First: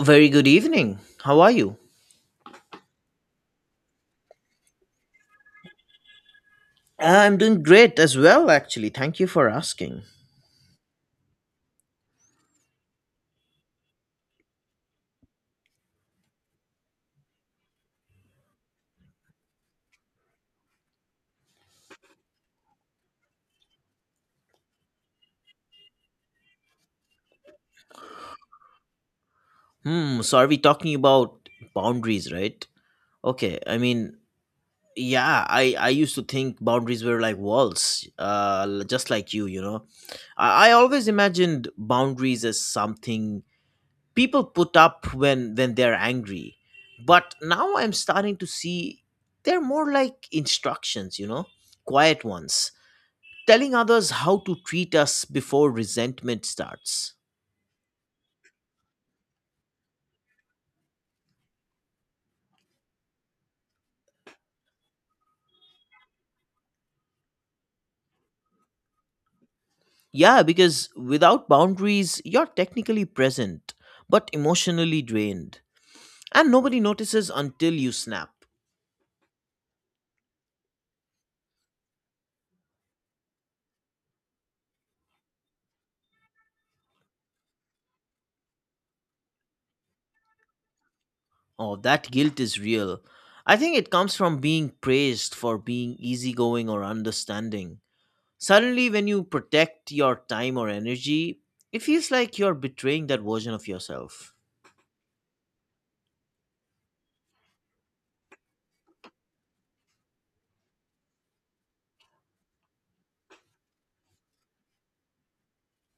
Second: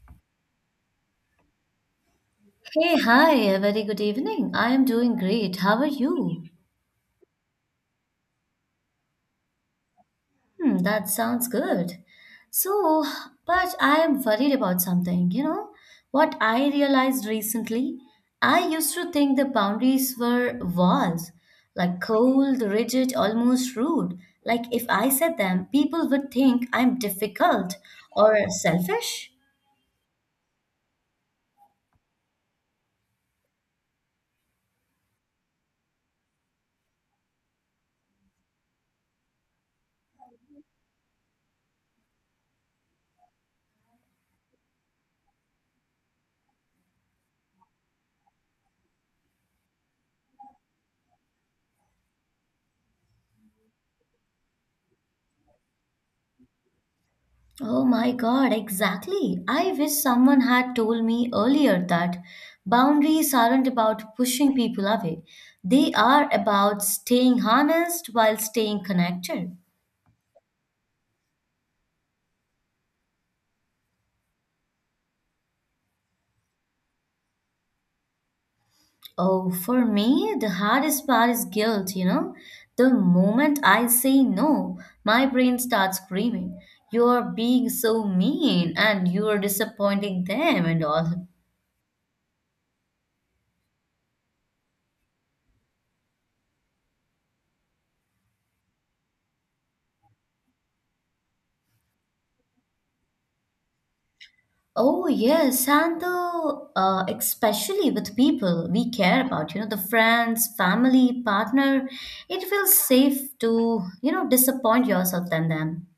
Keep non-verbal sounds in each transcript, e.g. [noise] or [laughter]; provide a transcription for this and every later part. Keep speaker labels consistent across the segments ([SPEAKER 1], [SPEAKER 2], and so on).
[SPEAKER 1] Very good evening. How are you?
[SPEAKER 2] Hey, hi, a very good evening. I am doing great. How are you?
[SPEAKER 1] I'm doing great as well, actually. Thank you for asking.
[SPEAKER 2] Hmm, that sounds good. So, but I am worried about something, you know? What I realized recently, I used to think the boundaries were walls, like cold, rigid, almost rude. Like if I said them, people would think I'm difficult or selfish.
[SPEAKER 1] So are we talking about boundaries, right? Okay, I mean, yeah, I used to think boundaries were like walls, just like you know. I always imagined boundaries as something people put up when they're angry. But now I'm starting to see they're more like instructions, you know, quiet ones. Telling others how to treat us before resentment starts.
[SPEAKER 2] Oh my God, exactly. I wish someone had told me earlier that boundaries aren't about pushing people away. They are about staying honest while staying connected.
[SPEAKER 1] Yeah, because without boundaries, you're technically present, but emotionally drained. And nobody notices until you snap.
[SPEAKER 2] Oh, for me, the hardest part is guilt, you know. The moment I say no, my brain starts screaming, you're being so mean and you're disappointing them and all.
[SPEAKER 1] Oh, that guilt is real. I think it comes from being praised for being easygoing or understanding. Suddenly, when you protect your time or energy, it feels like you're betraying that version of yourself.
[SPEAKER 2] Oh, yes, and the especially with people we care about, you know, the friends, family, partner, it feels safe to, you know, disappoint yourself than them.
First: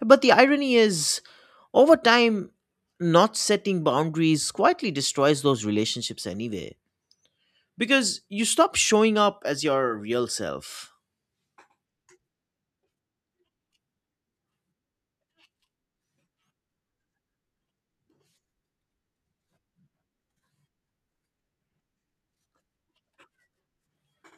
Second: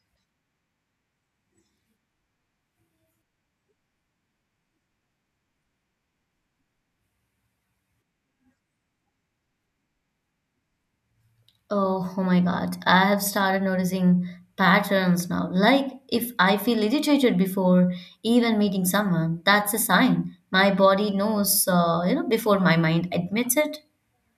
[SPEAKER 1] But the irony is, over time, not setting boundaries quietly destroys those relationships anyway, because you stop showing up as your real self.
[SPEAKER 2] Oh, oh my God, I have started noticing patterns now. Like if I feel irritated before even meeting someone, that's a sign. My body knows, you know, before my mind admits it.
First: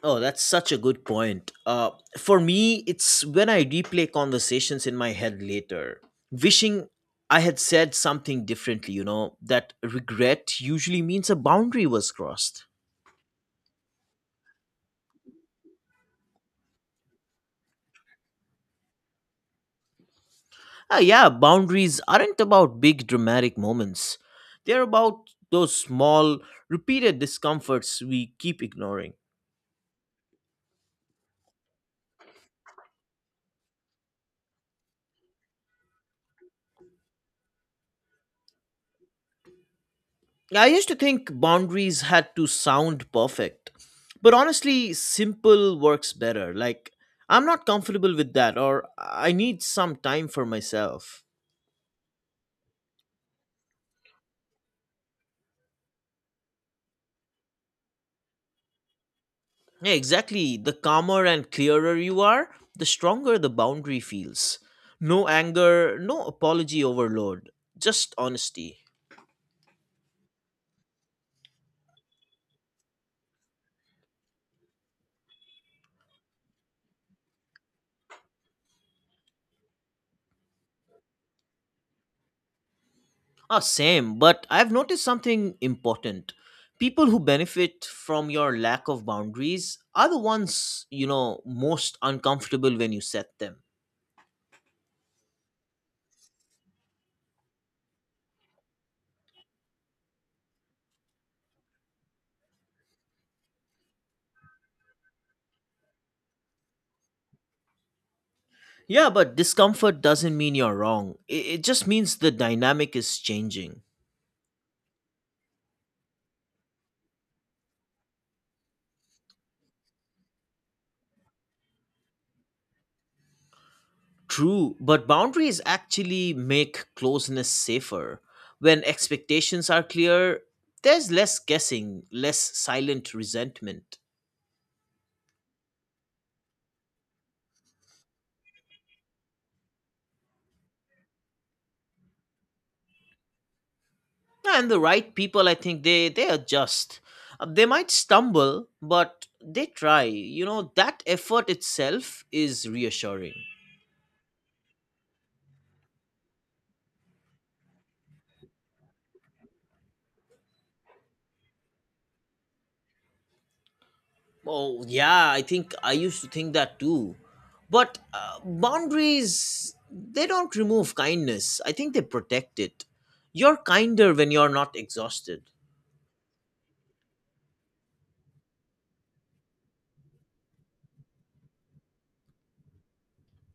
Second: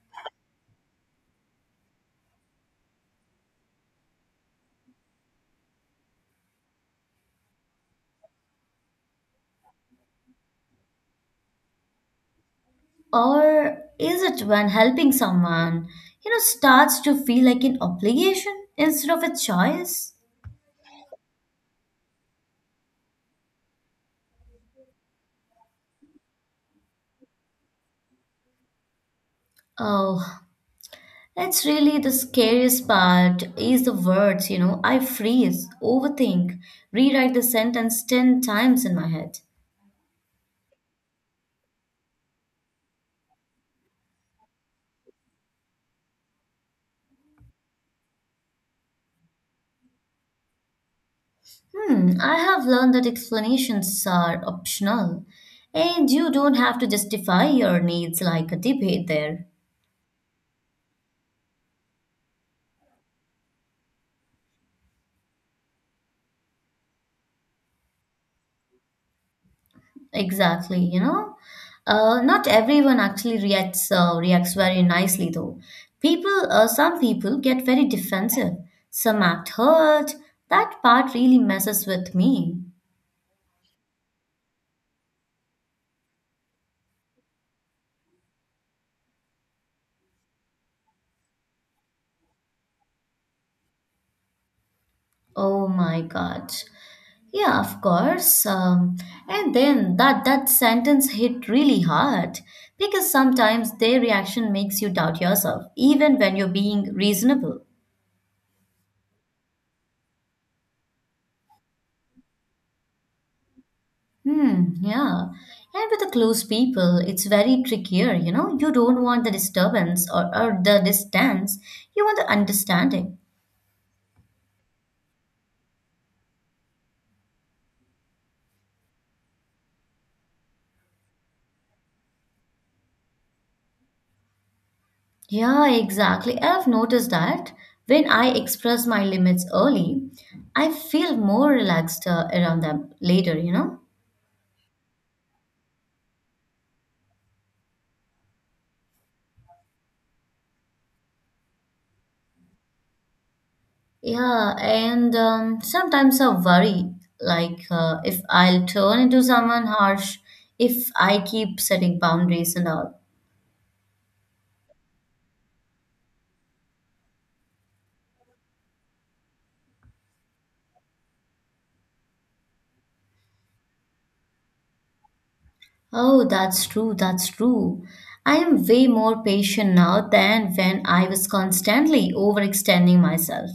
[SPEAKER 1] Oh, that's such a good point. For me, it's when I replay conversations in my head later, wishing I had said something differently, you know, that regret usually means a boundary was crossed.
[SPEAKER 2] Or is it when helping someone, you know, starts to feel like an obligation instead of a choice?
[SPEAKER 1] Ah, yeah, boundaries aren't about big dramatic moments. They're about those small, repeated discomforts we keep ignoring.
[SPEAKER 2] Oh, that's really the scariest part is the words, you know. I freeze, overthink, rewrite the sentence 10 times in my head.
[SPEAKER 1] I used to think boundaries had to sound perfect, but honestly, simple works better. Like, I'm not comfortable with that, or I need some time for myself.
[SPEAKER 2] Hmm, I have learned that explanations are optional and you don't have to justify your needs like a debate there.
[SPEAKER 1] Yeah, exactly. The calmer and clearer you are, the stronger the boundary feels. No anger, no apology overload, just honesty.
[SPEAKER 2] Exactly, you know. Not everyone actually reacts reacts very nicely though. Some people get very defensive. Some act hurt. That part really messes with me.
[SPEAKER 1] Ah, same. But I've noticed something important. People who benefit from your lack of boundaries are the ones, you know, most uncomfortable when you set them.
[SPEAKER 2] Oh my God. Yeah, of course. And then that sentence hit really hard because sometimes their reaction makes you doubt yourself, even when you're being reasonable.
[SPEAKER 1] Yeah, but discomfort doesn't mean you're wrong. It just means the dynamic is changing.
[SPEAKER 2] Hmm, yeah. And with the close people, it's very trickier, you know. You don't want the disturbance or the distance. You want the understanding.
[SPEAKER 1] True, but boundaries actually make closeness safer. When expectations are clear, there's less guessing, less silent resentment.
[SPEAKER 2] Yeah, exactly. I've noticed that when I express my limits early, I feel more relaxed around them later, you know.
[SPEAKER 1] And the right people, I think they adjust. They might stumble, but they try. You know, that effort itself is reassuring.
[SPEAKER 2] Yeah, and sometimes I worry like if I'll turn into someone harsh if I keep setting boundaries and all.
[SPEAKER 1] Oh yeah, I think I used to think that too, but uh, boundaries, they don't remove kindness, I think they protect it. You're kinder when you're not exhausted.
[SPEAKER 2] Oh, that's true, that's true. I am way more patient now than when I was constantly overextending myself.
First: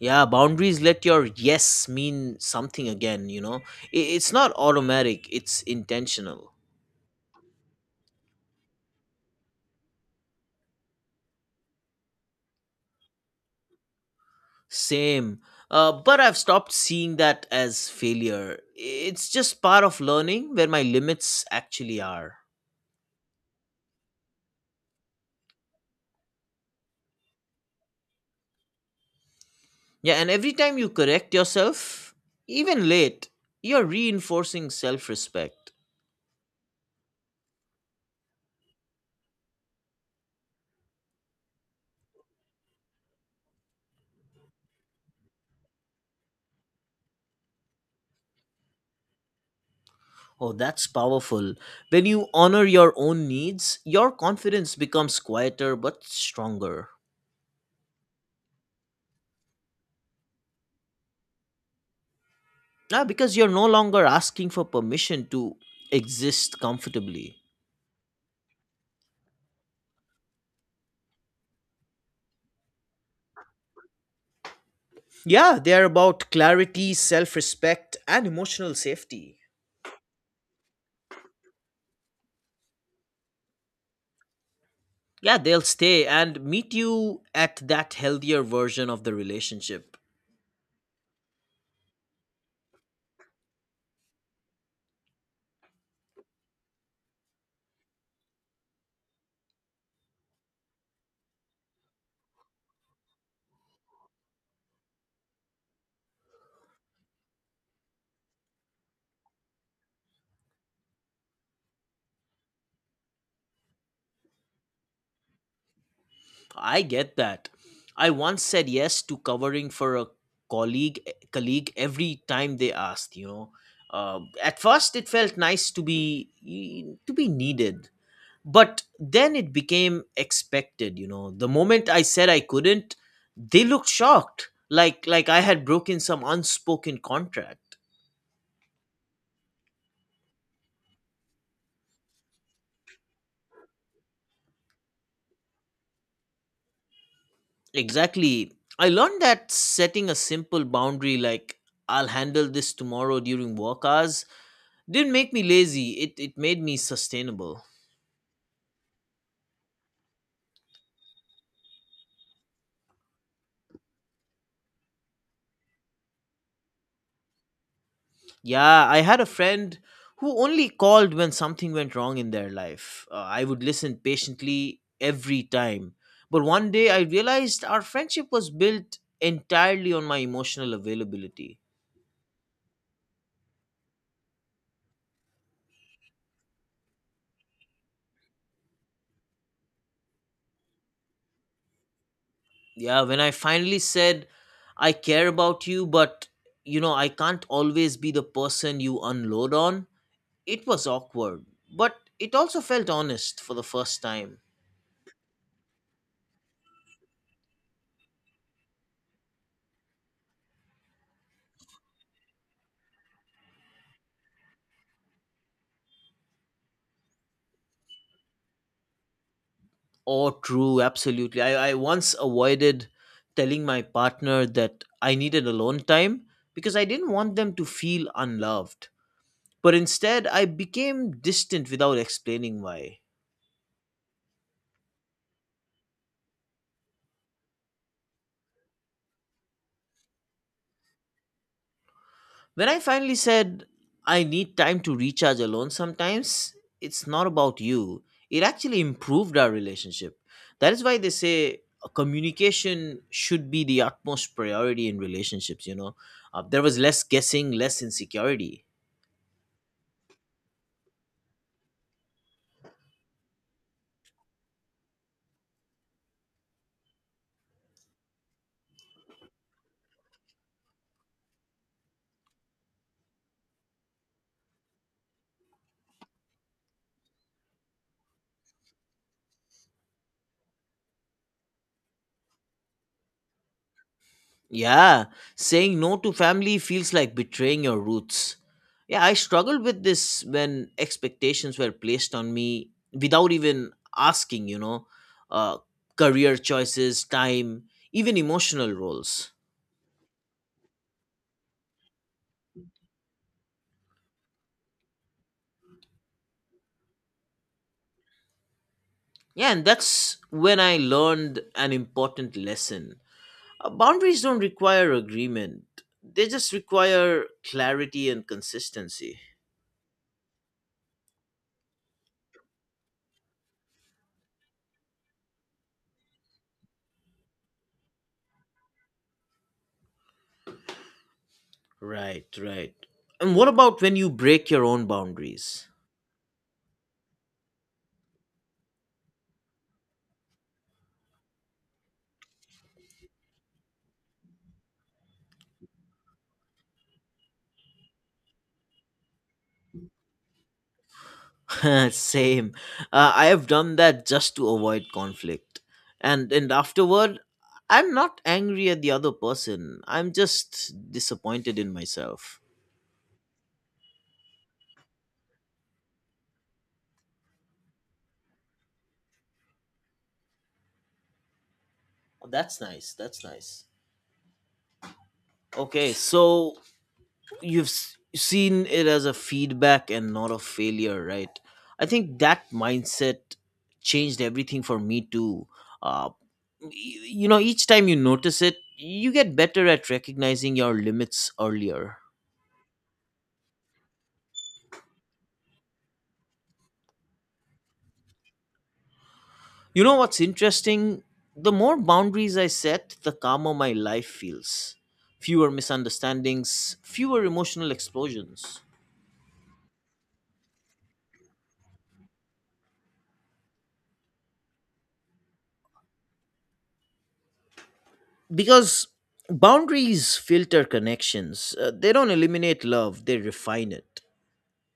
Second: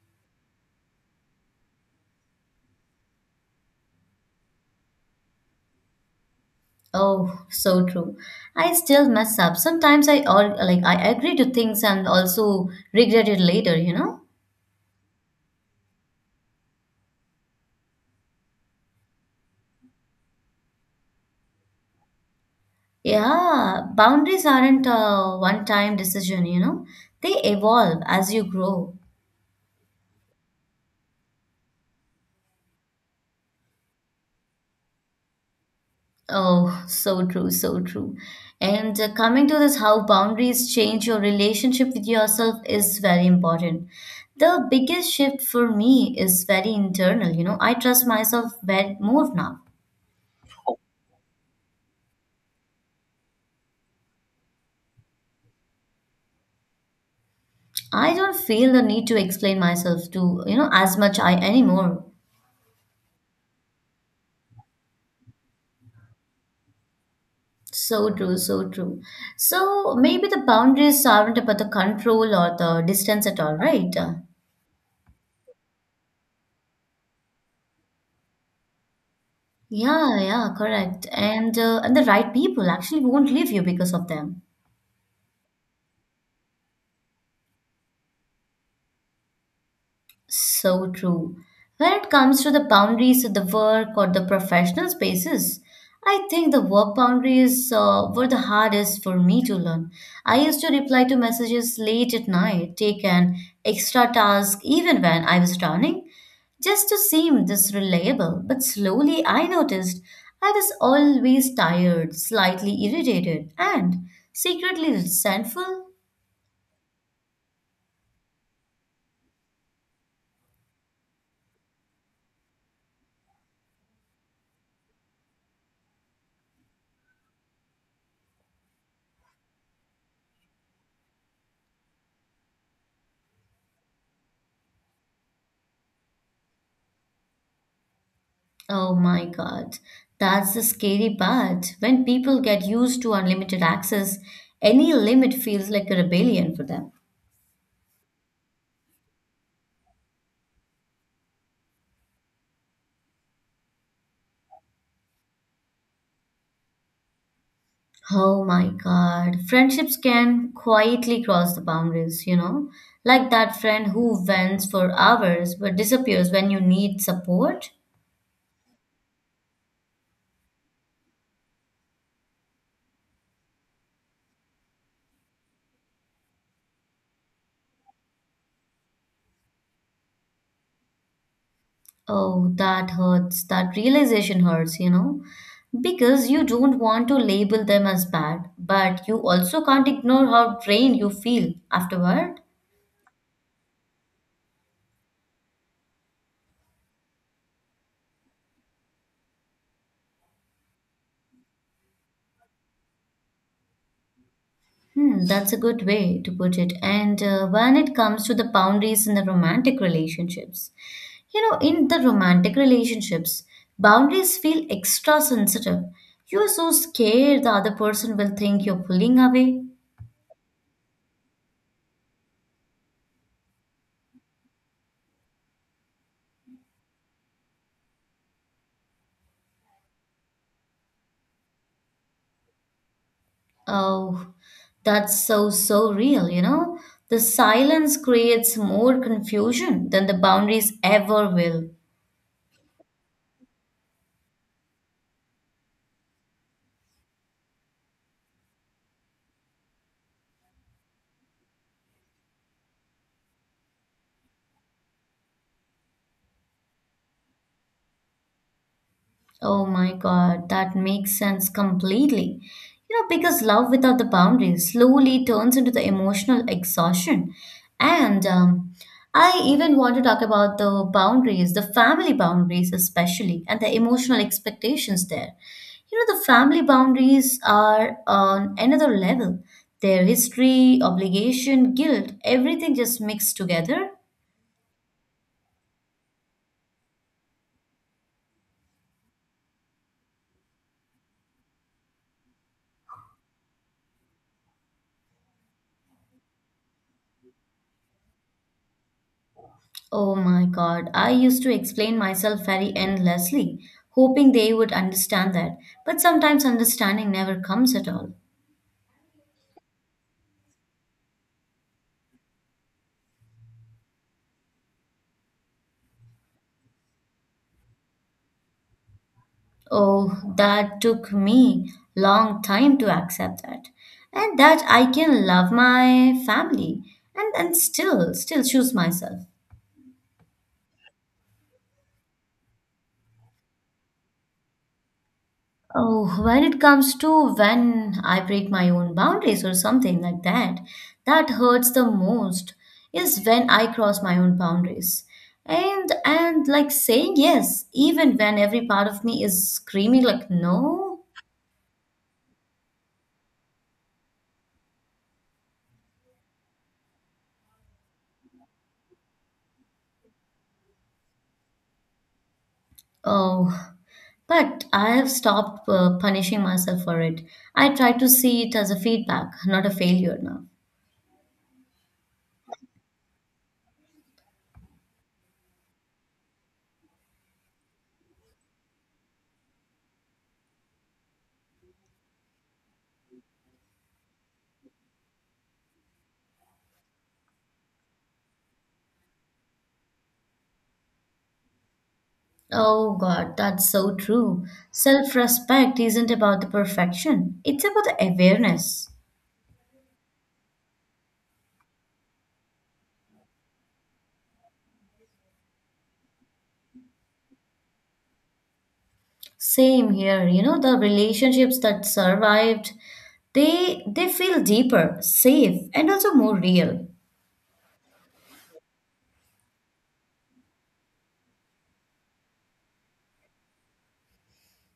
[SPEAKER 1] Yeah, boundaries let your yes mean something again, you know. It's not automatic, it's intentional.
[SPEAKER 2] Oh, so true. I still mess up. Sometimes I all like I agree to things and also regret it later, you know?
[SPEAKER 1] Same. But I've stopped seeing that as failure. It's just part of learning where my limits actually are.
[SPEAKER 2] Yeah, boundaries aren't a one-time decision, you know? They evolve as you grow.
[SPEAKER 1] Yeah, and every time you correct yourself, even late, you're reinforcing self respect.
[SPEAKER 2] Oh, so true, so true. And coming to this, how boundaries change your relationship with yourself is very important. The biggest shift for me is very internal. You know, I trust myself very more now.
[SPEAKER 1] Oh, that's powerful. When you honor your own needs, your confidence becomes quieter but stronger.
[SPEAKER 2] I don't feel the need to explain myself to, you know, as much I anymore.
[SPEAKER 1] Ah, because you're no longer asking for permission to exist comfortably.
[SPEAKER 2] So true, so true. So maybe the boundaries aren't about the control or the distance at all, right?
[SPEAKER 1] Yeah, they are about clarity, self respect, and emotional safety.
[SPEAKER 2] Yeah, yeah, correct. And the right people actually won't leave you because of them.
[SPEAKER 1] Yeah, they'll stay and meet you at that healthier version of the relationship.
[SPEAKER 2] So true. When it comes to the boundaries of the work or the professional spaces, I think the work boundaries were the hardest for me to learn. I used to reply to messages late at night, take an extra task even when I was drowning, just to seem this reliable. But slowly I noticed I was always tired, slightly irritated, and secretly resentful.
[SPEAKER 1] I get that. I once said yes to covering for a colleague colleague every time they asked, you know. At first it felt nice to be needed, but then it became expected. You know, the moment I said I couldn't, they looked shocked, like I had broken some unspoken contract.
[SPEAKER 2] Oh my God, that's the scary part. When people get used to unlimited access, any limit feels like a rebellion for them.
[SPEAKER 1] Exactly. I learned that setting a simple boundary like I'll handle this tomorrow during work hours didn't make me lazy, it made me sustainable.
[SPEAKER 2] Oh my God, friendships can quietly cross the boundaries, you know? Like that friend who vents for hours but disappears when you need support.
[SPEAKER 1] Yeah, I had a friend who only called when something went wrong in their life. I would listen patiently every time. But one day I realized our friendship was built entirely on my emotional availability.
[SPEAKER 2] Oh, that hurts. That realization hurts, you know? Because you don't want to label them as bad, but you also can't ignore how drained you feel afterward.
[SPEAKER 1] Yeah, when I finally said, I care about you, but you know, I can't always be the person you unload on, it was awkward. But it also felt honest for the first time.
[SPEAKER 2] Hmm, that's a good way to put it. And when it comes to the boundaries in the romantic relationships, you know, in the romantic relationships, boundaries feel extra sensitive. You are so scared the other person will think you're pulling away.
[SPEAKER 1] Oh, true, absolutely. I once avoided telling my partner that I needed alone time because I didn't want them to feel unloved. But instead, I became distant without explaining why.
[SPEAKER 2] Oh, that's so, so real, you know? The silence creates more confusion than the boundaries ever will.
[SPEAKER 1] When I finally said, I need time to recharge alone sometimes, it's not about you. It actually improved our relationship. That is why they say communication should be the utmost priority in relationships, you know. There was less guessing, less insecurity.
[SPEAKER 2] Oh my God, that makes sense completely. You know, because love without the boundaries slowly turns into the emotional exhaustion. And I even want to talk about the boundaries, the family boundaries especially, and the emotional expectations there. You know, the family boundaries are on another level. Their history, obligation, guilt, everything just mixed together.
[SPEAKER 1] Yeah, saying no to family feels like betraying your roots. Yeah, I struggled with this when expectations were placed on me without even asking, you know, uh, career choices, time, even emotional roles.
[SPEAKER 2] Oh my God, I used to explain myself very endlessly, hoping they would understand that. But sometimes understanding never comes at all.
[SPEAKER 1] Yeah, and that's when I learned an important lesson. Boundaries don't require agreement, they just require clarity and consistency.
[SPEAKER 2] Oh, that took me long time to accept that. And that I can love my family and still choose myself.
[SPEAKER 1] Right, right. And what about when you break your own boundaries?
[SPEAKER 2] Oh, when it comes to when I break my own boundaries or something like that, that hurts the most is when I cross my own boundaries. And like saying yes, even when every part of me is screaming like no.
[SPEAKER 1] [laughs] Same. I have done that just to avoid conflict. And afterward, I'm not angry at the other person. I'm just disappointed in myself.
[SPEAKER 2] Oh, but I have stopped punishing myself for it. I try to see it as a feedback, not a failure now.
[SPEAKER 1] Oh, that's nice. That's nice. Okay, so seen it as a feedback and not a failure, right? I think that mindset changed everything for me too. uh, you know, each time you notice it, you get better at recognizing your limits earlier.
[SPEAKER 2] Oh God, that's so true. Self-respect isn't about the perfection. It's about the awareness.
[SPEAKER 1] You know what's interesting, the more boundaries I set, the calmer my life feels. Fewer misunderstandings, fewer emotional explosions.
[SPEAKER 2] Same here. You know, the relationships that survived, they feel deeper, safe, and also more real.
[SPEAKER 1] Because boundaries filter connections, they don't eliminate love, they refine it.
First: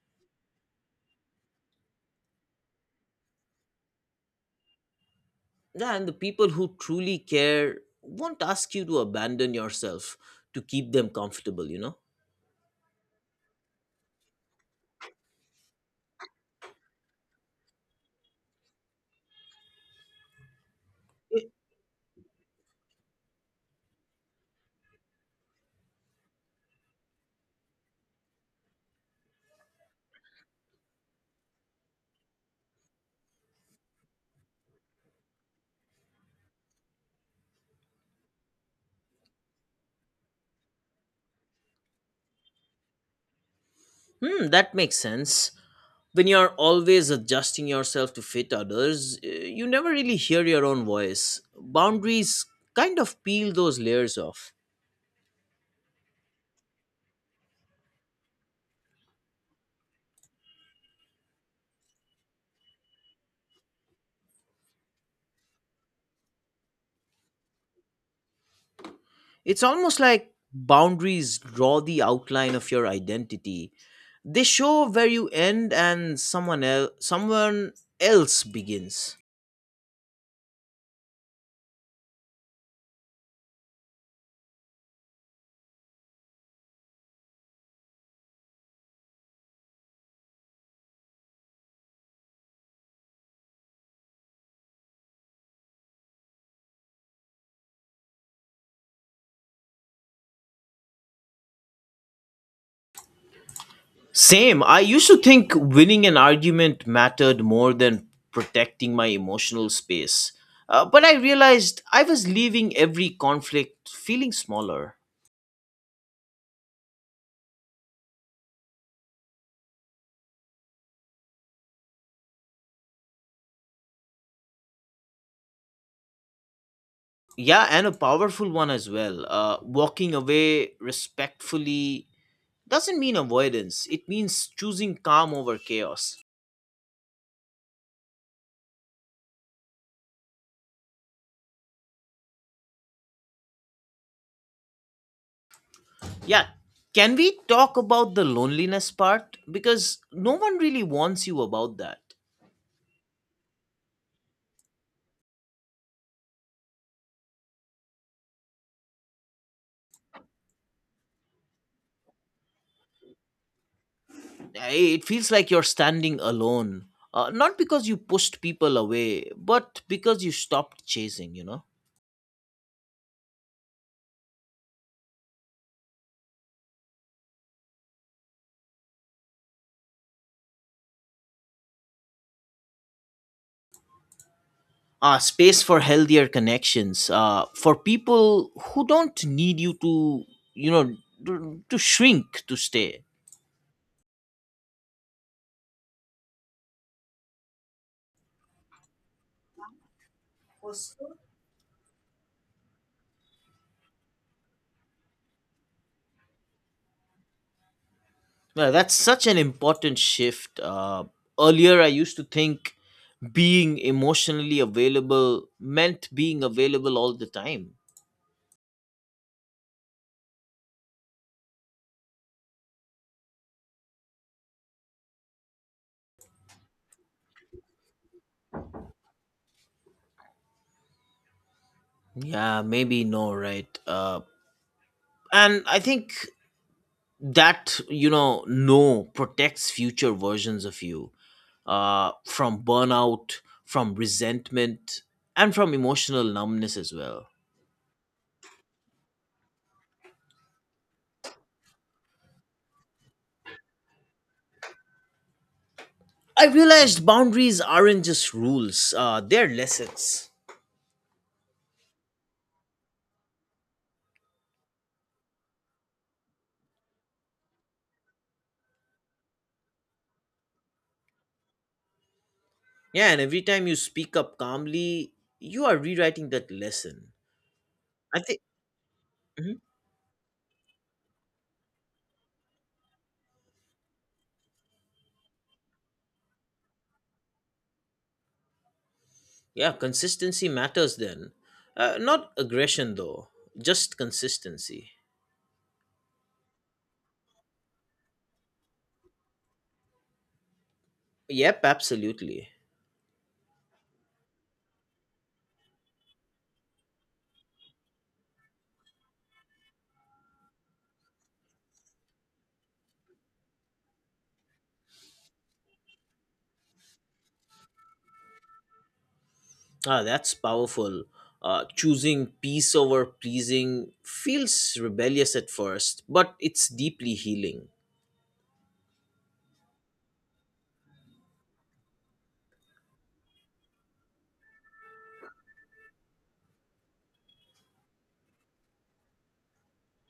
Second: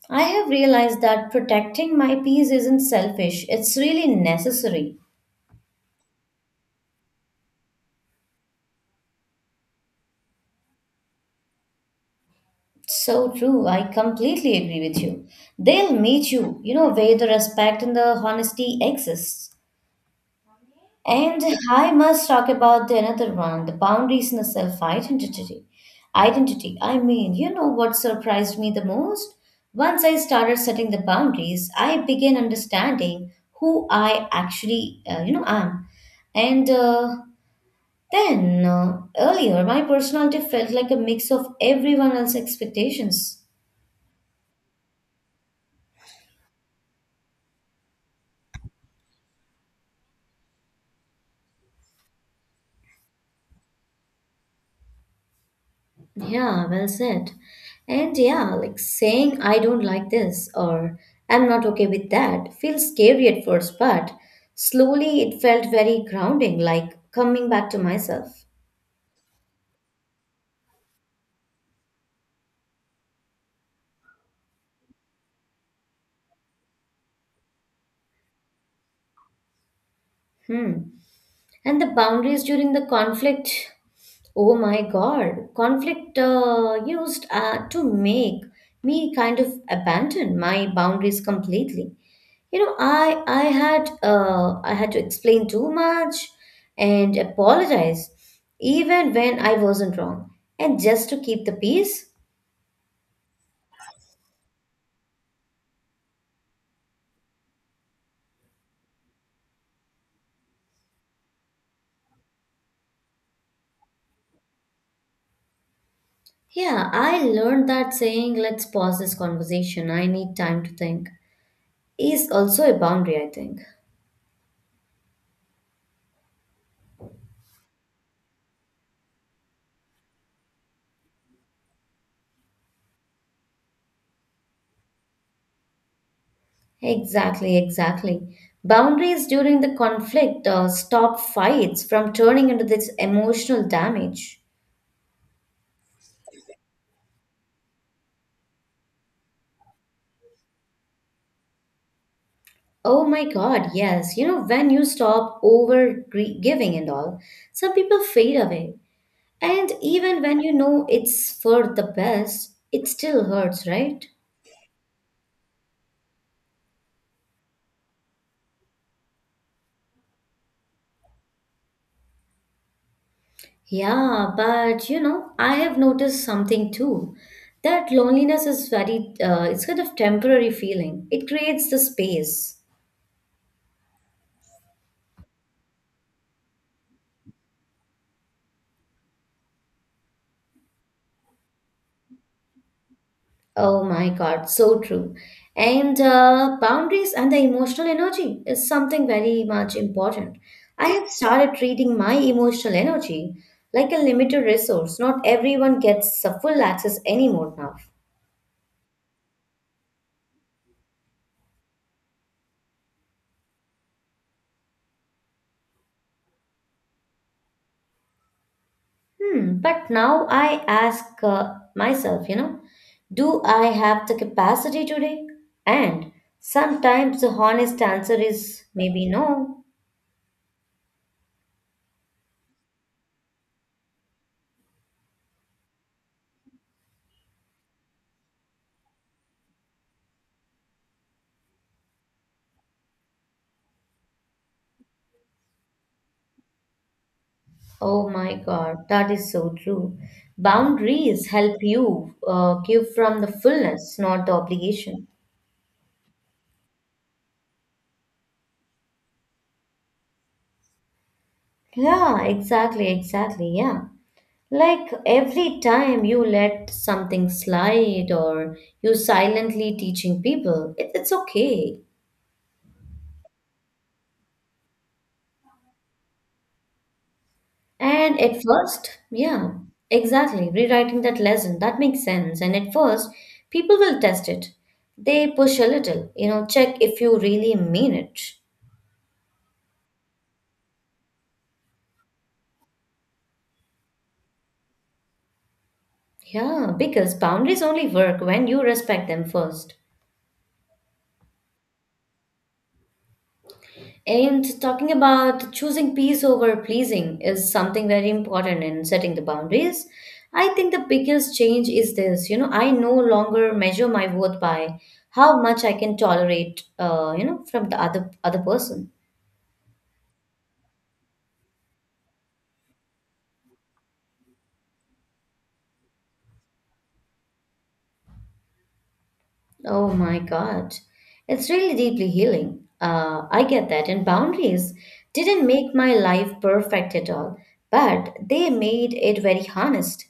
[SPEAKER 2] I have realized that protecting my peace isn't selfish, it's really necessary.
[SPEAKER 1] Yeah, and the people who truly care won't ask you to abandon yourself to keep them comfortable, you know?
[SPEAKER 2] So true. I completely agree with you. They'll meet you, you know, where the respect and the honesty exists. And I must talk about the another one, the boundaries in the self identity. Identity. I mean, you know what surprised me the most? Once I started setting the boundaries, I began understanding who I actually, you know, am. And then Earlier, my personality felt like a mix of everyone else's expectations.
[SPEAKER 1] Hmm, that makes sense. When you're always adjusting yourself to fit others, you never really hear your own voice. Boundaries kind of peel those layers off.
[SPEAKER 2] Yeah, well said. And yeah, like saying I don't like this or I'm not okay with that feels scary at first, but slowly it felt very grounding, like coming back to myself.
[SPEAKER 1] It's almost like boundaries draw the outline of your identity. They show where you end and someone else begins.
[SPEAKER 2] Hmm. And the boundaries during the conflict, oh my God, conflict used to make me kind of abandon my boundaries completely. You know, I had to explain too much and apologize, even when I wasn't wrong, and just to keep the peace.
[SPEAKER 1] Same. I used to think winning an argument mattered more than protecting my emotional space. But I realized I was leaving every conflict feeling smaller.
[SPEAKER 2] Yeah, I learned that saying, let's pause this conversation, I need time to think, is also a boundary, I think.
[SPEAKER 1] Yeah, and a powerful one as well. Walking away respectfully doesn't mean avoidance, it means choosing calm over chaos.
[SPEAKER 2] Exactly, exactly. Boundaries during the conflict stop fights from turning into this emotional damage.
[SPEAKER 1] Yeah, can we talk about the loneliness part? Because no one really warns you about that.
[SPEAKER 2] Oh my God, yes. You know, when you stop giving and all, some people fade away. And even when you know it's for the best, it still hurts, right?
[SPEAKER 1] It feels like you're standing alone, not because you pushed people away, but because you stopped chasing, you know.
[SPEAKER 2] Yeah, but you know, I have noticed something too. That loneliness is very, it's kind of temporary feeling. It creates the space.
[SPEAKER 1] Space for healthier connections, for people who don't need you to, you know, to shrink to stay.
[SPEAKER 2] Oh my God, so true. And boundaries and the emotional energy is something very much important. I have started treating my emotional energy like a limited resource. Not everyone gets a full access anymore now.
[SPEAKER 1] Yeah, that's such an important shift. Earlier I used to think being emotionally available meant being available all the time.
[SPEAKER 2] Hmm, but now I ask myself, you know, do I have the capacity today? And sometimes the honest answer is maybe no.
[SPEAKER 1] Yeah, maybe no, right? And I think that, you know, no protects future versions of you, from burnout, from resentment, and from emotional numbness as well.
[SPEAKER 2] Oh my God, that is so true. Boundaries help you give from the fullness, not the obligation.
[SPEAKER 1] I realized boundaries aren't just rules, they're lessons.
[SPEAKER 2] Yeah, exactly, exactly. Yeah. Like every time you let something slide or you silently teaching people, it's okay.
[SPEAKER 1] Yeah, and every time you speak up calmly, you are rewriting that lesson,
[SPEAKER 2] And
[SPEAKER 1] I think.
[SPEAKER 2] at first, yeah,
[SPEAKER 1] Mhm.
[SPEAKER 2] exactly, rewriting that lesson, that makes sense. And at first, people will test it. They push a little, you know, check if you really mean it.
[SPEAKER 1] Yeah, consistency matters then, not aggression though, just consistency.
[SPEAKER 2] Yeah, because boundaries only work when you respect them first.
[SPEAKER 1] Yep, absolutely.
[SPEAKER 2] And talking about choosing peace over pleasing is something very important in setting the boundaries. I think the biggest change is this, you know, I no longer measure my worth by how much I can tolerate, you know, from the other person.
[SPEAKER 1] Ah, that's powerful. Choosing peace over pleasing feels rebellious at first, but it's deeply healing.
[SPEAKER 2] Oh my God. It's really deeply healing. I get that. And boundaries didn't make my life perfect at all, but they made it very honest.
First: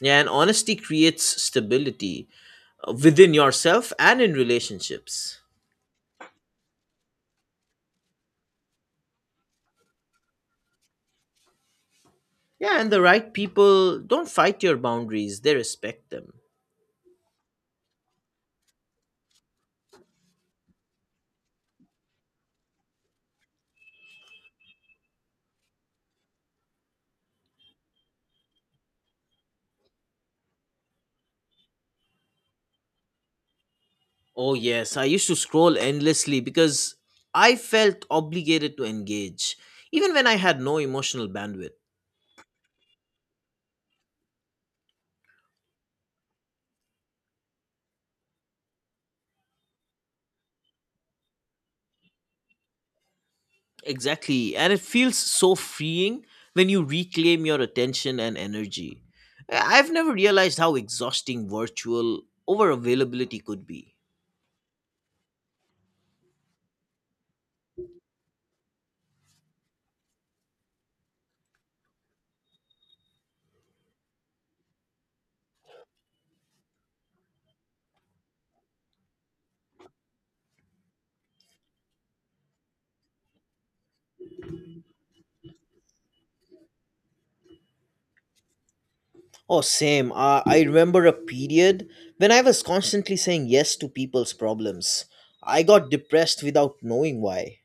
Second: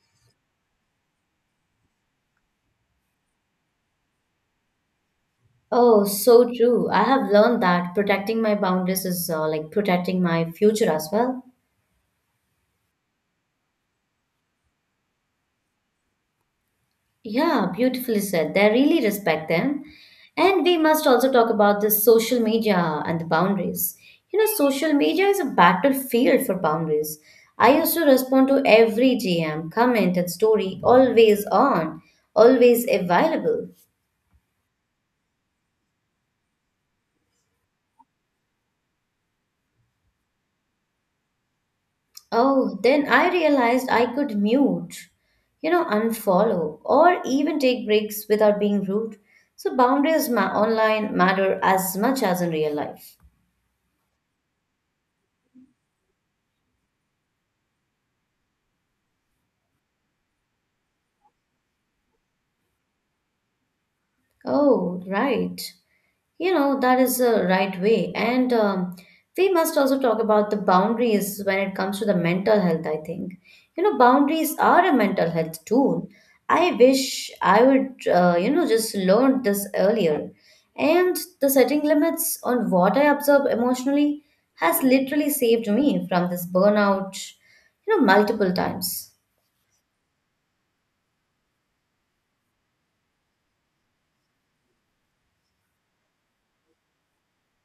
[SPEAKER 1] Yeah, and honesty creates stability within yourself and in relationships.
[SPEAKER 2] Oh, so true. I have learned that protecting my boundaries is like protecting my future as well.
[SPEAKER 1] Yeah, and the right people don't fight your boundaries, they respect them.
[SPEAKER 2] Yeah, beautifully said. They really respect them. And we must also talk about the social media and the boundaries. You know, social media is a battlefield for boundaries. I used to respond to every GM, comment, and story, always on, always available.
[SPEAKER 1] Oh, yes, I used to scroll endlessly because I felt obligated to engage, even when I had no emotional bandwidth.
[SPEAKER 2] Oh, then I realized I could mute, you know, unfollow, or even take breaks without being rude. So boundaries ma- online matter as much as in real life.
[SPEAKER 1] Exactly. And it feels so freeing when you reclaim your attention and energy. I've never realized how exhausting virtual over availability could be.
[SPEAKER 2] Oh, right. You know, that is the right way. And we must also talk about the boundaries when it comes to the mental health, I think. You know, boundaries are a mental health tool. I wish I would, you know, just learned this earlier. And the setting limits on what I observe emotionally has literally saved me from this burnout, you know, multiple times.
[SPEAKER 1] Oh, same. I remember a period when I was constantly saying yes to people's problems. I got depressed without knowing why.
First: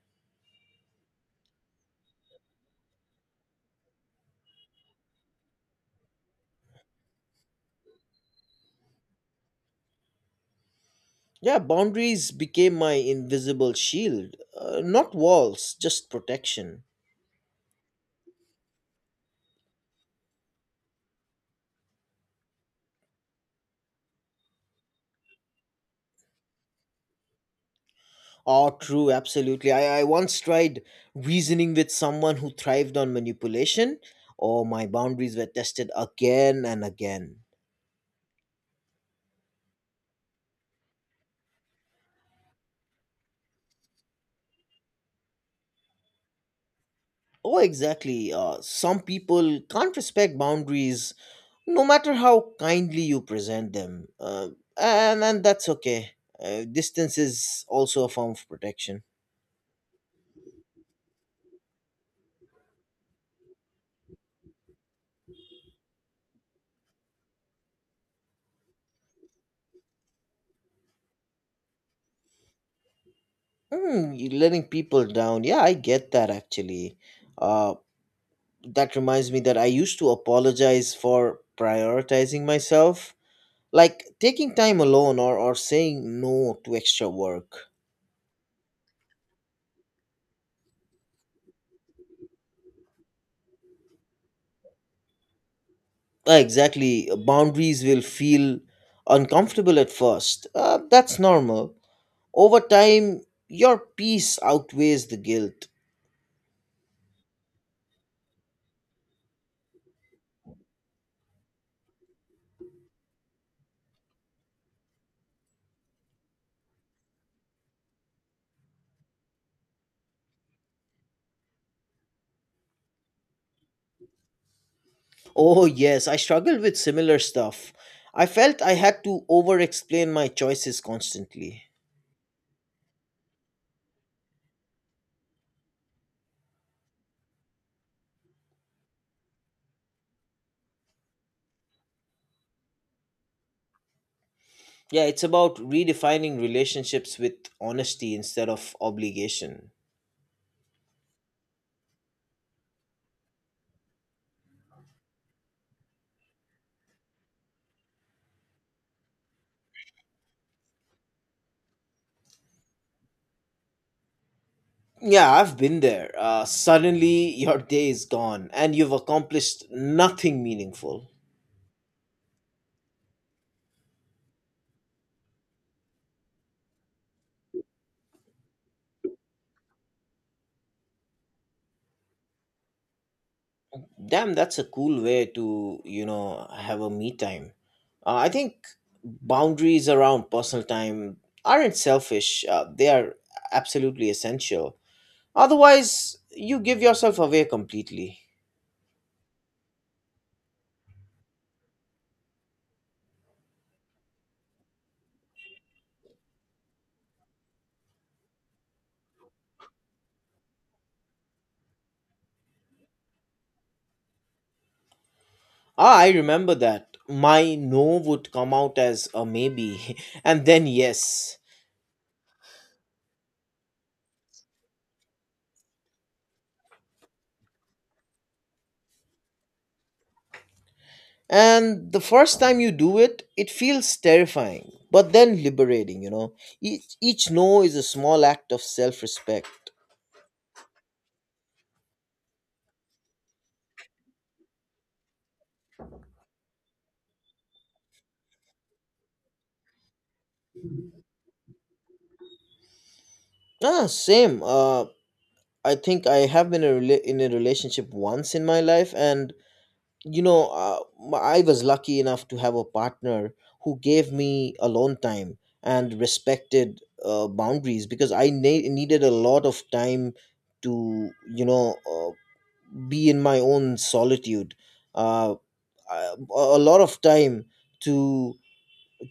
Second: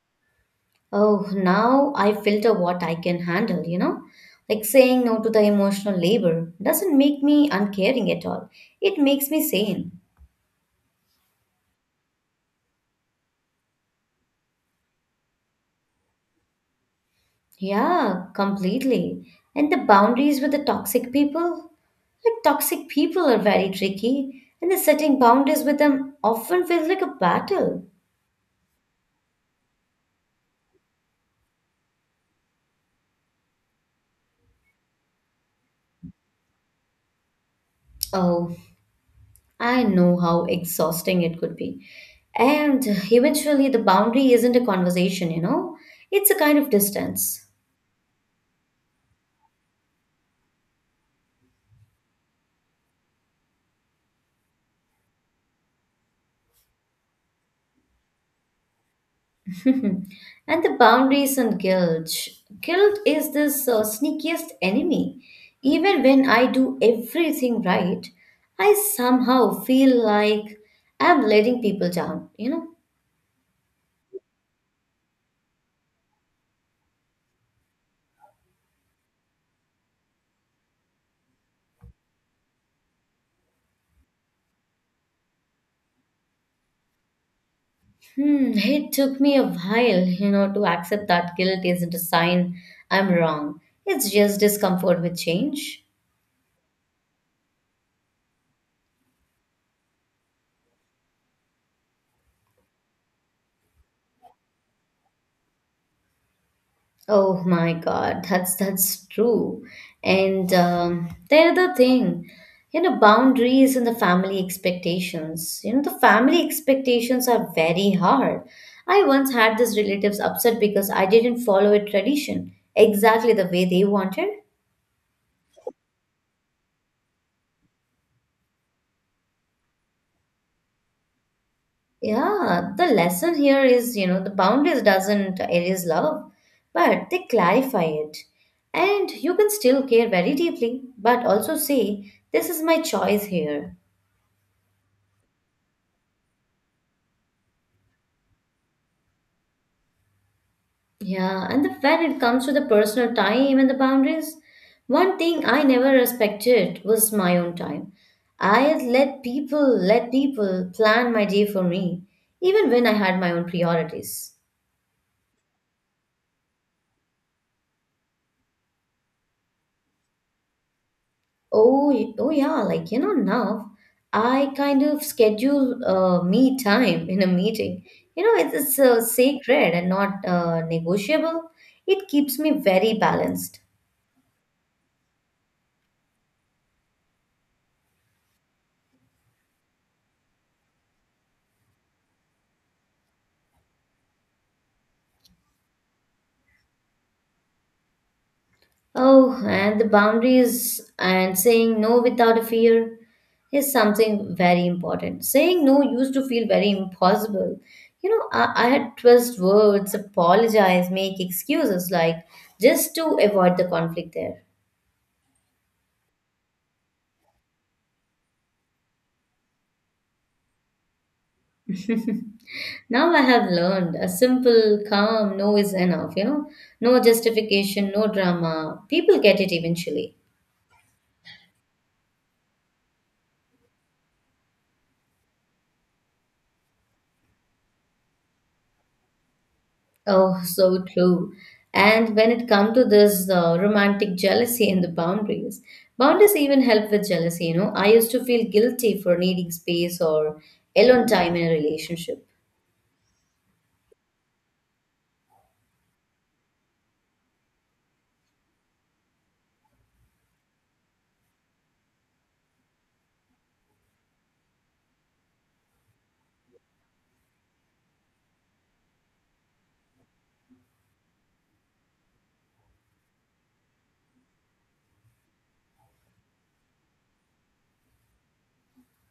[SPEAKER 2] Oh, now I filter what I can handle, you know? Like saying no to the emotional labor doesn't make me uncaring at all. It makes me sane.
[SPEAKER 1] Yeah, boundaries became my invisible shield. Not walls, just protection.
[SPEAKER 2] Yeah, completely. And the boundaries with the toxic people? Like, toxic people are very tricky, and the setting boundaries with them often feels like a battle.
[SPEAKER 1] Oh, true, absolutely. I once tried reasoning with someone who thrived on manipulation. Oh, my boundaries were tested again and again.
[SPEAKER 2] Oh, I know how exhausting it could be. And eventually, the boundary isn't a conversation, you know? It's a kind of distance.
[SPEAKER 1] Oh, exactly. Some people can't respect boundaries no matter how kindly you present them. And that's okay. Distance is also a form of protection.
[SPEAKER 2] [laughs] And the boundaries and guilt. Guilt is this sneakiest enemy. Even when I do everything right, I somehow feel like I'm letting people down, you know?
[SPEAKER 1] Hmm, you letting people down. Yeah, I get that actually. Uh, that reminds me that I used to apologize for prioritizing myself, like taking time alone or saying no to extra work.
[SPEAKER 2] Hmm, it took me a while, you know, to accept that guilt isn't a sign I'm wrong. It's just discomfort with change.
[SPEAKER 1] Exactly, boundaries will feel uncomfortable at first. That's normal. Over time, your peace outweighs the guilt.
[SPEAKER 2] Oh my God, that's true. And they're the other thing, you know, boundaries and the family expectations. You know, the family expectations are very hard. I once had this relatives upset because I didn't follow a tradition exactly the way they wanted.
[SPEAKER 1] Oh yes, I struggled with similar stuff. I felt I had to over explain my choices constantly.
[SPEAKER 2] Yeah, the lesson here is, you know, the boundaries doesn't erase love, but they clarify it. And you can still care very deeply, but also say, this is my choice here.
[SPEAKER 1] Yeah, it's about redefining relationships with honesty instead of obligation.
[SPEAKER 2] Yeah, and the, when it comes to the personal time and the boundaries, one thing I never respected was my own time. I let people plan my day for me, even when I had my own priorities.
[SPEAKER 1] Yeah, I've been there. Suddenly, your day is gone and you've accomplished nothing meaningful.
[SPEAKER 2] Oh, oh yeah, like you know now, I kind of schedule me time in a meeting. You know, it's sacred and not negotiable. It keeps me very balanced.
[SPEAKER 1] Damn, that's a cool way to, you know, have a me time. I think boundaries around personal time aren't selfish, they are absolutely essential. Otherwise, you give yourself away completely.
[SPEAKER 2] Oh, and the boundaries and saying no without a fear is something very important. Saying no used to feel very impossible. You know, I had twist words, apologize, make excuses like just to avoid the conflict there.
[SPEAKER 1] Ah, I remember that. My no would come out as a maybe, [laughs] and then yes.
[SPEAKER 2] [laughs] Now I have learned a simple, calm no is enough, you know, no justification, no drama. People get it eventually.
[SPEAKER 1] And the first time you do it, it feels terrifying, but then liberating, you know. Each no is a small act of self respect.
[SPEAKER 2] Oh, so true. And when it comes to this romantic jealousy and the boundaries, boundaries even help with jealousy. You know, I used to feel guilty for needing space or alone time in a relationship.
[SPEAKER 1] Ah, same. I think I have been a in a relationship once in my life, and you know, I was lucky enough to have a partner who gave me alone time and respected boundaries because I needed a lot of time to, you know, be in my own solitude. Uh, a lot of time to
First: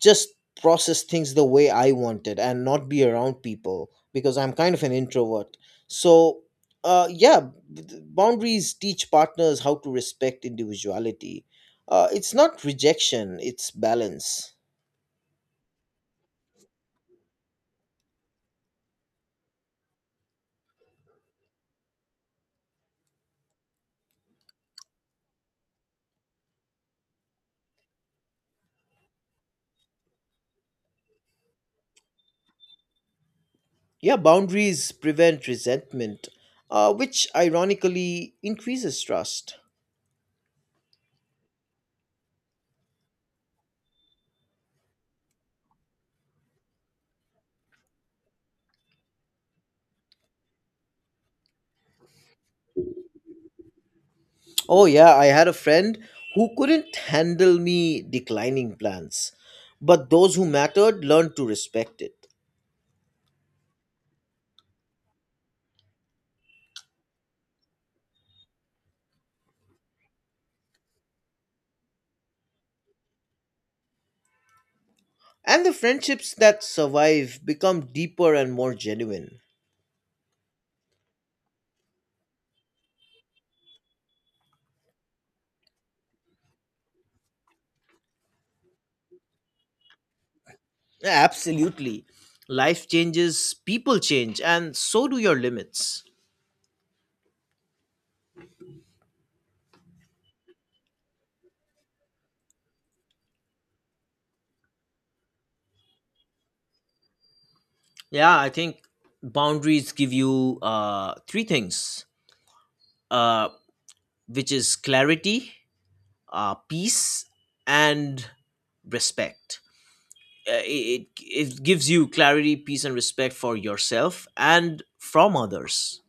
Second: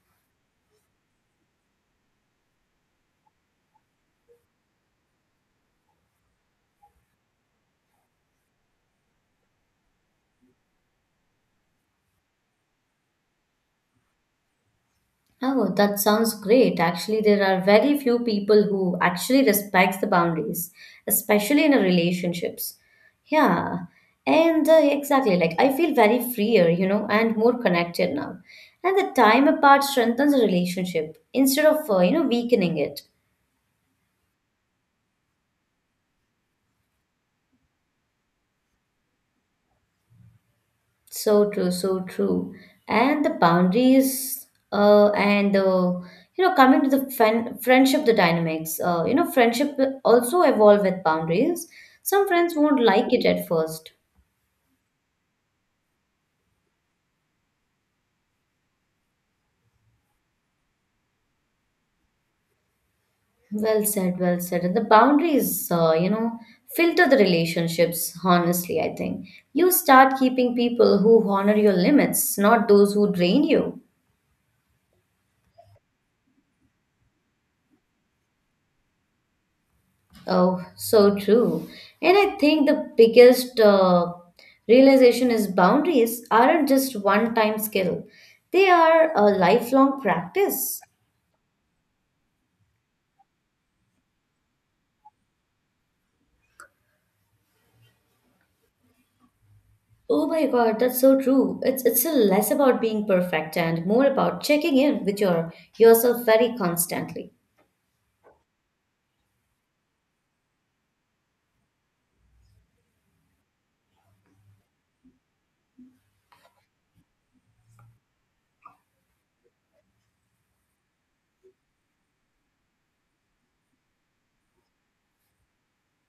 [SPEAKER 1] just process things the way I wanted and not be around people because I'm kind of an introvert. So, uh, yeah, Boundaries teach partners how to respect individuality. It's not rejection, it's balance.
[SPEAKER 2] Oh, that sounds great. Actually, there are very few people who actually respects the boundaries, especially in a relationships. Yeah, and exactly. Like I feel very freer, you know, and more connected now. And the time apart strengthens a relationship instead of you know weakening it.
[SPEAKER 1] Yeah, boundaries prevent resentment, which ironically increases trust.
[SPEAKER 2] So true, so true. And the boundaries, and the you know, coming to the friend, friendship, the dynamics. You know, friendship will also evolve with boundaries. Some friends won't like it at first.
[SPEAKER 1] Oh, yeah, I had a friend who couldn't handle me declining plans, but those who mattered learned to respect it.
[SPEAKER 2] Well said, well said. And the boundaries, you know, filter the relationships. Honestly, I think you start keeping people who honor your limits, not those who drain you.
[SPEAKER 1] And the friendships that survive become deeper and more genuine.
[SPEAKER 2] Oh, so true. And I think the biggest realization is boundaries aren't just one time skill, they are a lifelong practice.
[SPEAKER 1] Yeah, absolutely. Life changes, people change, and so do your limits.
[SPEAKER 2] Oh my God, that's so true. It's less about being perfect and more about checking in with your yourself very constantly.
[SPEAKER 1] Yeah, I think boundaries give you three things, uh, which is clarity, peace, and respect. It gives you clarity, peace and respect for yourself and from others.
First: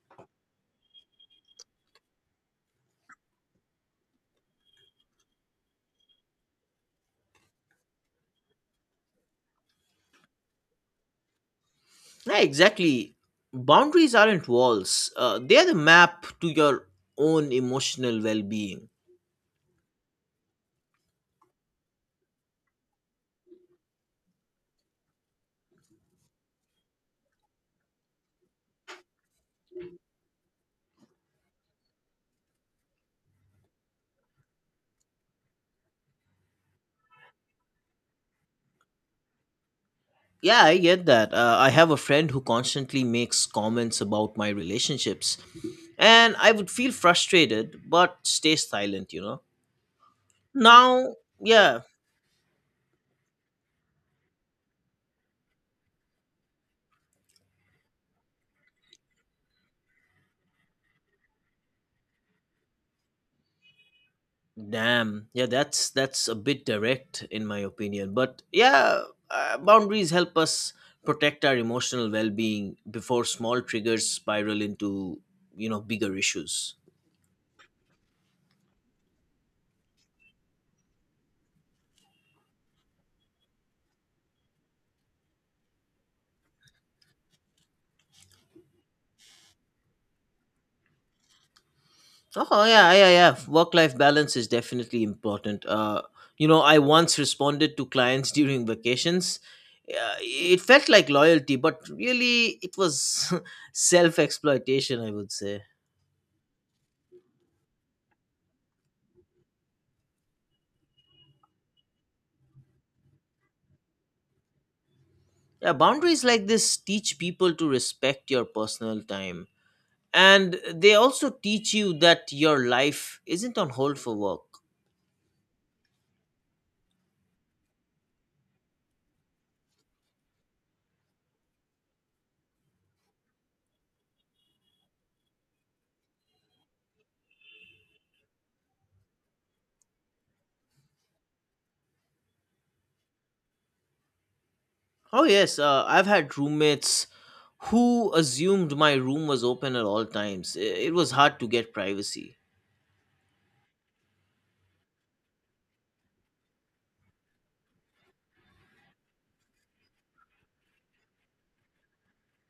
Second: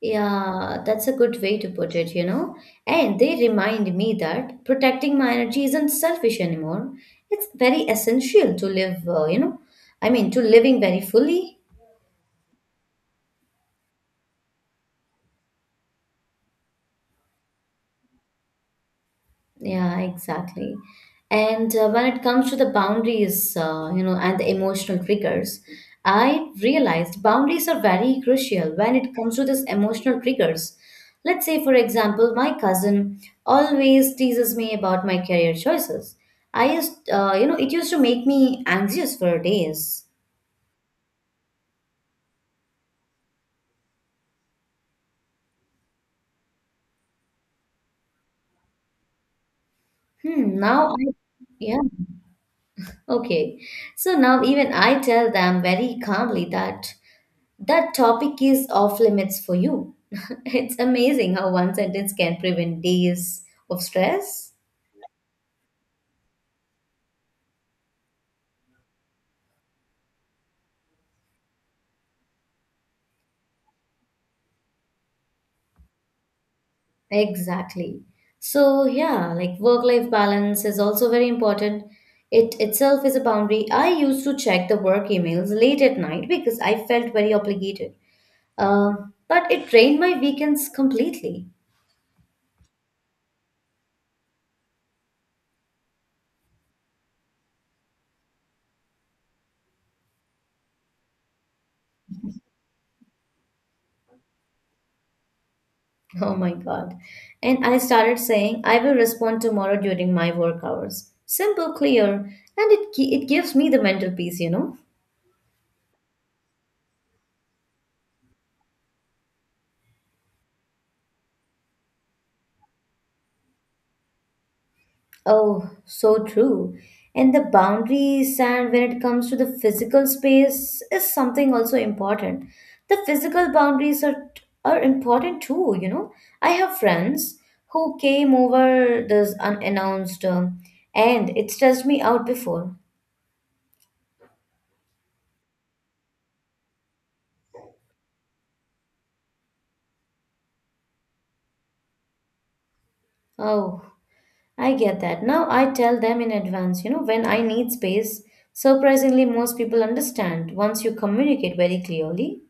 [SPEAKER 2] Yeah, that's a good way to put it, you know. And they remind me that protecting my energy isn't selfish anymore. It's very essential to live, you know, I mean, to living very fully.
[SPEAKER 1] Yeah, exactly, boundaries aren't walls, they're the map to your own emotional well-being.
[SPEAKER 2] Yeah, exactly. And when it comes to the boundaries, you know, and the emotional triggers, I realized boundaries are very crucial when it comes to this emotional triggers. Let's say, for example, my cousin always teases me about my career choices. I you know, it used to make me anxious for days.
[SPEAKER 1] Yeah, I get that. I have a friend who constantly makes comments about my relationships and I would feel frustrated but stay silent, you know.
[SPEAKER 2] Hmm, now I,
[SPEAKER 1] Now,
[SPEAKER 2] yeah,
[SPEAKER 1] yeah.
[SPEAKER 2] okay. So now even I tell them very calmly that. That topic is off limits for you. [laughs] It's amazing how one sentence can prevent days of stress.
[SPEAKER 1] Damn. Yeah, that's a bit direct in my opinion. But yeah, boundaries help us protect our emotional well-being before small triggers spiral into, you know, bigger issues.
[SPEAKER 2] Exactly. So, yeah, like work life balance is also very important. It itself is a boundary. I used to check the work emails late at night because I felt very obligated. But it drained my weekends completely.
[SPEAKER 1] Oh yeah, yeah, yeah. Work-life balance is definitely important. You know, I once responded to clients [laughs] during vacations. It felt like loyalty, but really it was [laughs] self-exploitation, I would say.
[SPEAKER 2] [laughs] Oh my God. And I started saying, I will respond tomorrow during my work hours. Simple, clear, and it gives me the mental peace, you know?
[SPEAKER 1] Yeah, boundaries like this teach people to respect your personal time and they also teach you that your life isn't on hold for work.
[SPEAKER 2] Oh, so true. And the boundaries, and when it comes to the physical space, is something also important. The physical are important too, you know? I have friends who came over this unannounced, and it stressed me out before.
[SPEAKER 1] Oh yes, I've had roommates who assumed my room was open at all times. It was hard to get privacy.
[SPEAKER 2] Oh, I get that. Now I tell them in advance, you know, when I need space. Surprisingly, most people understand once you communicate very clearly.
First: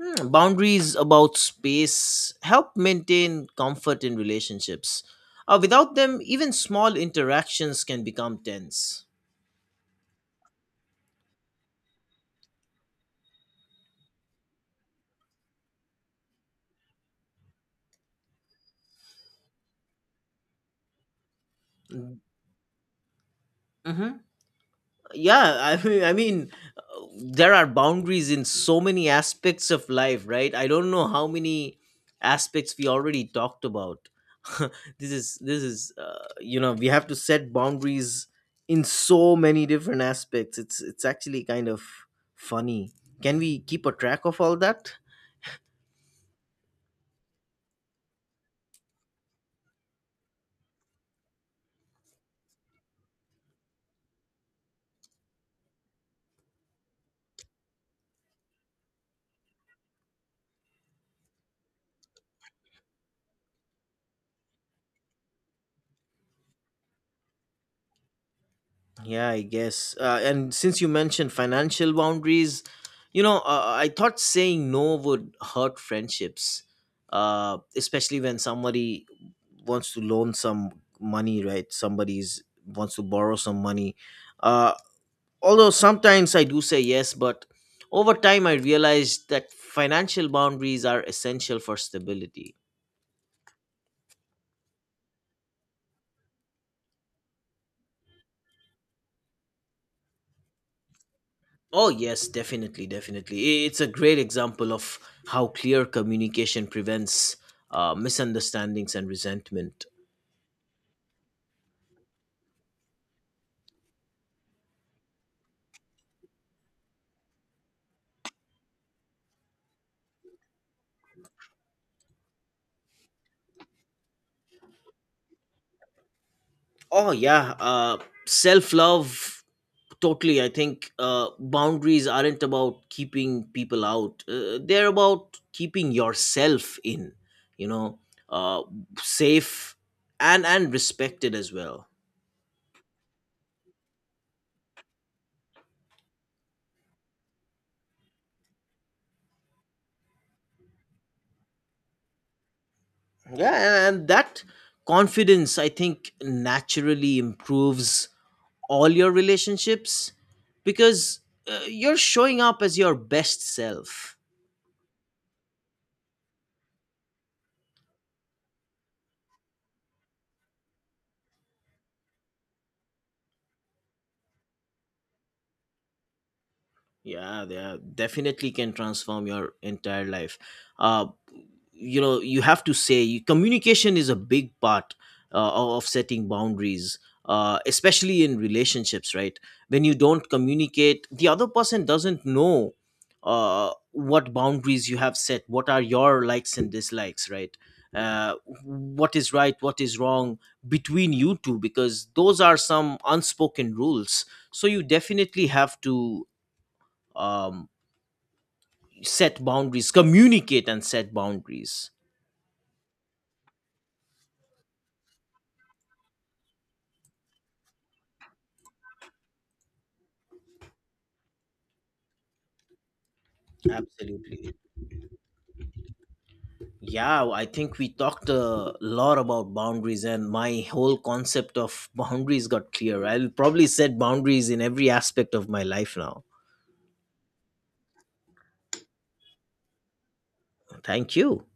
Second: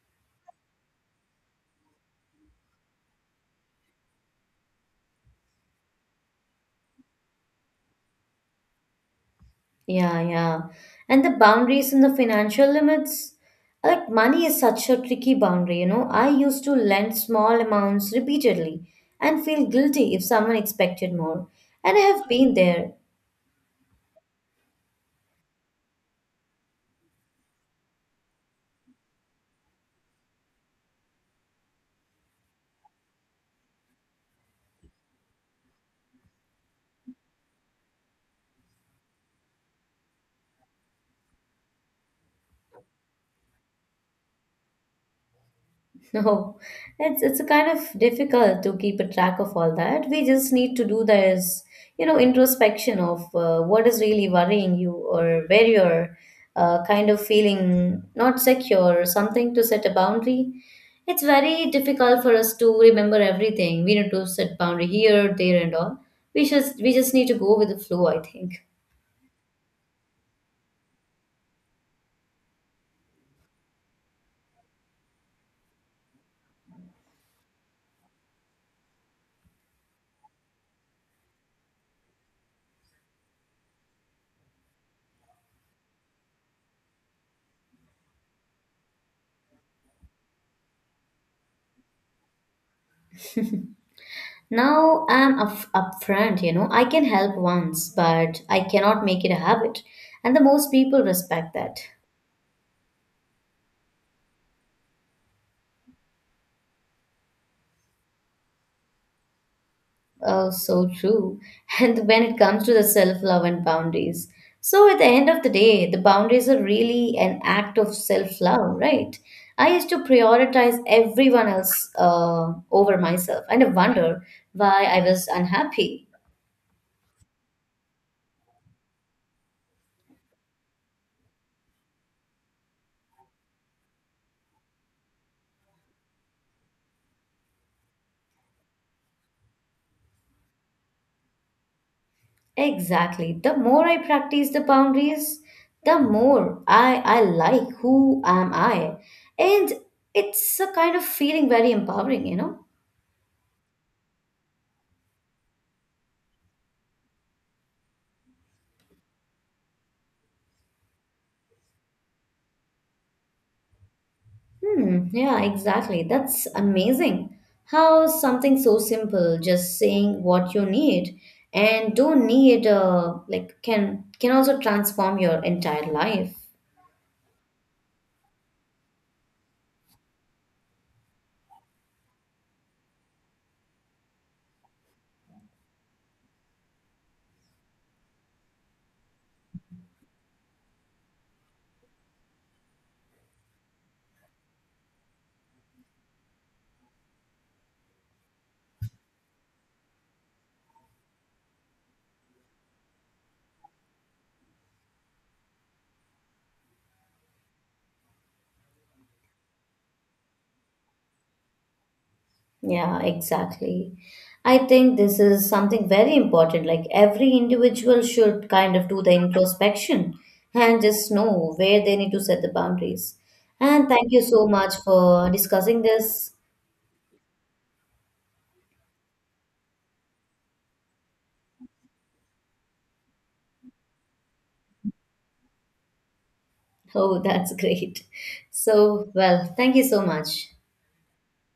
[SPEAKER 1] Hmm, boundaries about space help maintain comfort in relationships, without them even small interactions can become tense.
[SPEAKER 2] Yeah, yeah. And the boundaries and the financial limits. Like money is such a tricky boundary, you know. I used to lend small amounts repeatedly and feel guilty if someone expected more. And I have been there.
[SPEAKER 1] Mhm. yeah I [laughs] mean I mean uh, there are boundaries in so many aspects of life, right? I don't know how many aspects we already talked about. [laughs] This is you know, we have to set boundaries in so many different aspects. It's actually kind of funny. Can we keep a track of all that?
[SPEAKER 2] [laughs] No, it's kind of difficult to keep a track of all that. We just need to do this, you know, introspection of what is really worrying you or where you're kind of feeling not secure or something to set a boundary. It's very difficult for us to remember everything. We need to set boundary here, there, and all. We just need to go with the flow, I think.
[SPEAKER 1] Yeah, I guess. And since you mentioned financial boundaries, you know, I thought saying no would hurt friendships, especially when somebody wants to loan some money, right? Somebody's wants to borrow some money. Uh, Although sometimes I do say yes, but over time I realized that financial boundaries are essential for stability.
[SPEAKER 2] Now I'm up upfront, you know. I can help once, but I cannot make it a habit. And the most people respect that.
[SPEAKER 1] Oh, yes, definitely, definitely. It's a great example of how clear communication prevents misunderstandings and resentment.
[SPEAKER 2] Oh, so true. [laughs] And when it comes to the self-love and boundaries. So at the end of the day, the boundaries are really an act of self-love, right? I used to prioritize everyone else over myself, and I wonder why I was unhappy.
[SPEAKER 1] Oh, yeah. Self love, totally. I think boundaries aren't about keeping people out, they're about keeping yourself in, you know, uh, safe and respected as well.
[SPEAKER 2] Exactly. The more I practice the boundaries, the more I like who am I. And it's a kind of feeling very empowering, you know?
[SPEAKER 1] Yeah, and that confidence, I think, naturally improves all your relationships because you're showing up as your best self.
[SPEAKER 2] Hmm, yeah, exactly. That's amazing. How something so simple, just saying what you need and don't need like can also transform your entire life.
[SPEAKER 1] Definitely can transform your entire life. uh, you know, you have to say communication is a big part of setting boundaries, especially in relationships, right? When you don't communicate, the other person doesn't know what boundaries you have set, what are your likes and dislikes, right? uh, what is right, what is wrong between you two, because those are some unspoken rules. So you definitely have to um, set boundaries, communicate and set boundaries.
[SPEAKER 2] Yeah, exactly. I think this is something very important. Like every individual should kind of do the introspection and just know where they need to set the boundaries. And thank you so
[SPEAKER 1] Absolutely.
[SPEAKER 2] much for discussing this.
[SPEAKER 1] Yeah, I think we talked a lot about boundaries, and my whole concept of [laughs] boundaries got clear. I'll probably set boundaries in every aspect of my life now.
[SPEAKER 2] Oh, [laughs] that's great. So, well, thank you so much.
[SPEAKER 1] Thank you.